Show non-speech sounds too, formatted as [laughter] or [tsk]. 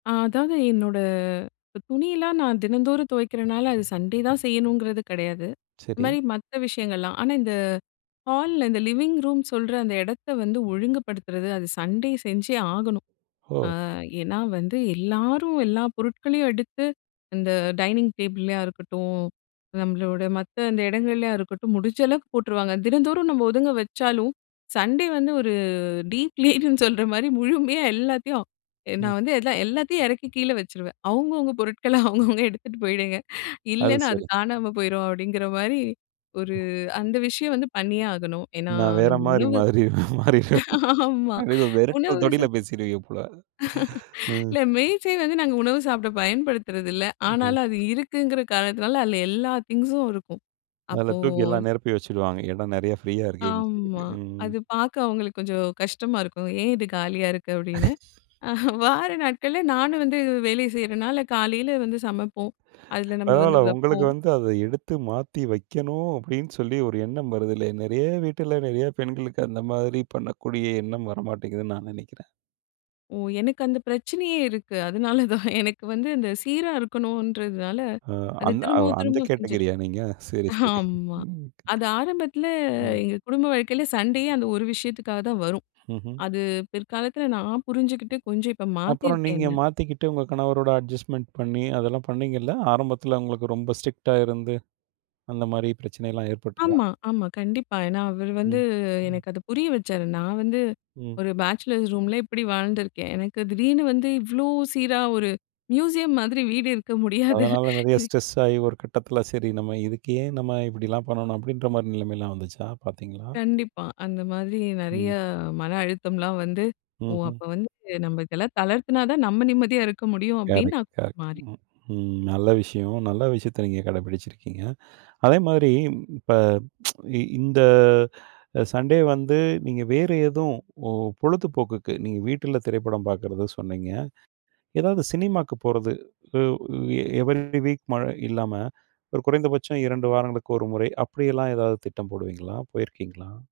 அ, அதாவது என்னோட துணியெல்லாம் நான் தினந்தோறும் துவைக்கிறனால, அது சண்டே தான் செய்யணுங்கிறது கெடையாது. இந்த சரி. மாரி மத்த விஷயங்கள்லாம் ஆனா, இந்த ஹால்ல இந்த லிவிங் ரூம் சொல்ற அந்த எடத்த வந்து ஒழுங்குபடுத்துறது அது சண்டே செஞ்சே ஆகணும். ஆ ஓ. ஏன்னா, வந்து எல்லாரும் எல்லா பொருட்களையும் எடுத்து இந்த டைனிங் டேபிள்ளையா இருக்கட்டும், நம்மளோட மத்த அந்த இடங்கள்லையா இருக்கட்டும் முடிஞ்ச அளவுக்கு போட்டுருவாங்க. தினந்தோறும் நம்ம ஒதுங்க வச்சாலும் சண்டே வந்து ஒரு டீப் லீட்னு சொல்ற மாரி முழுமையா எல்லாத்தையும் ம். நான் வந்து எல்லாத்தையும் இறக்கி கீழ வச்சுருவேன். அவுங்கவுங்க பொருட்கள அவுங்கவுங்க எடுத்துட்டு போயிடுங்க, அது இல்லைன்னா, அது சரி. காணாம போயிடும் அப்டிங்கிற மாரி ஒரு அந்த விஷயம் வந்து பண்ணியே ஆகணும். ஏன்னா நான் வேற நம்ம மாரி, உணவு மாறி மாறிருவேன். [chuckles] ஆமா, அப்படி வெரட்டற உணவு தோணியில சொல் பேசிடுவீங்க போல [laughs] ம். இல்ல மேஜை வந்து நாங்க உணவு சாப்பிட பயன்படுத்துறதில்ல. ம். ஆனாலும் அது இருக்குங்கிற காரணத்தினால அதில் எல்லா திங்க்ஸும் இருக்கும். அதுல அப்போ தூக்கி எல்லாம் நெறப்பி வச்சிடுவாங்க, என்னா நெறைய ப்ரீயா இருக்கேனு சொல்லிட்டு. ஆமா ம். அது பாக்க அவுங்களுக்கு கொஞ்சம் கஷ்டமா இருக்கும். ஏன் இது காலியா இருக்கு? அப்படின்னு. [chuckles] வார நாட்கள்ல நானும் வந்து வேலை செய்றனால காலையில வந்து சமைப்போம் அதுல நம்ம வந்து பரவால்ல உங்களுக்கு வெப்போம். வந்து அத எடுத்து மாத்தி வெக்கணும் அப்டின்னு சொல்லி ஒரு எண்ணம் வருதுல்லயா. நெறைய வீட்ல நிறைய பெண்களுக்கு அந்த மாதிரி பண்ணக்கூடிய எண்ணம் வரமாட்டேங்குதுன்னு நான் நெனைக்கிறேன். ஒ, எனக்கு அந்த பிரச்சனையே இருக்கு, அதனால தான் எனக்கு வந்து, அந்த சீரா இருக்கணும்ன்றதுனால ஆ, அது அந் அந்த திரும்பவும், அந்த திரும்பவும் செஞ்சிருவே கேட்டகிரியா நீங்க? சரி, சரி ஆமா ம். அது ஆரம்பத்தில எங்க குடும்ப வாழ்க்கையில சண்டையே அந்த ஒரு விஷயத்துக்காக தான் வரும். ம்ஹ்ம். அது பிற்காலத்தில நான் புரிஞ்சுகிட்டு கொஞ்சம் இப்ப அப்பறம் மாத்திருக்கேன் நீங்க என்ன. மாத்திக்கிட்டு உங்க கணவரோட அட்ஜஸ்ட்மென்ட் பண்ணி, அதெல்லாம் பண்ணீங்கல்ல ஆரம்பத்தில உங்களுக்கு ரொம்ப ஸ்ட்ரிக்ட்டா இருந்து அந்த மாதிரி பிரச்சனைலாம் ஏற்பட்டுதா? ஆமா, ஆமா, கண்டிப்பா. ஏன்னா அவரு வந்து ம், ம். எனக்கு அது புரிய வச்சாரு. நான் வந்து ம். ஒரு பேச்சலர்ஸ் ரூம்ல இப்டி வாழ்ந்துருக்கேன். எனக்கு திடீர்னு வந்து இவ்ளோ சீரா ஒரு மியூசியம் மாதிரி வீடு இருக்க முடியாது அதனால, நெறைய ஸ்ட்ரெஸ் ஆயி, ஒரு கட்டத்தில சரி நம்ம இதுக்கு ஏன் நம்ம இப்படிலாம் பண்ணணும், அப்படின்ற மாரி நிலைமைலாம் வந்துச்சா? பார்த்தீங்களா? கண்டிப்பா, அந்த மாதிரி ம். நெறையா மன அழுத்தம்லாம் வந்து ஓ, அப்ப ம்ஹ்ம். வந்து நம்ம இதெல்லாம் தளர்த்துனா தான் நம்ம நிம்மதியா இருக்க முடியும் அப்படின்னு கரெக்ட், நான் கொஞ்சம் கரெக்ட் மாறின ம் ம். நல்ல விஷயம். நல்ல விஷயத்த நீங்க கடைபிடிச்சிருக்கீங்க. அதே மாதிரி இப்ப [tsk] இந்த சண்டே வந்து நீங்க வேறு எதும் பொ பொழுதுபோக்குக்கு நீங்க வீட்ல திரைப்படம் பார்க்கிறதா சொன்னீங்க, ஏதாவது சினிமாவுக்கு போறது, உ எ எவரி டே வீக் மழை இல்லாம ஒரு குறைந்தபட்சம் 2 வாரங்களுக்கு 1 முறை அப்படியெல்லாம் ஏதாவது திட்டம் போடுவீங்களா? போயிருக்கீங்களா?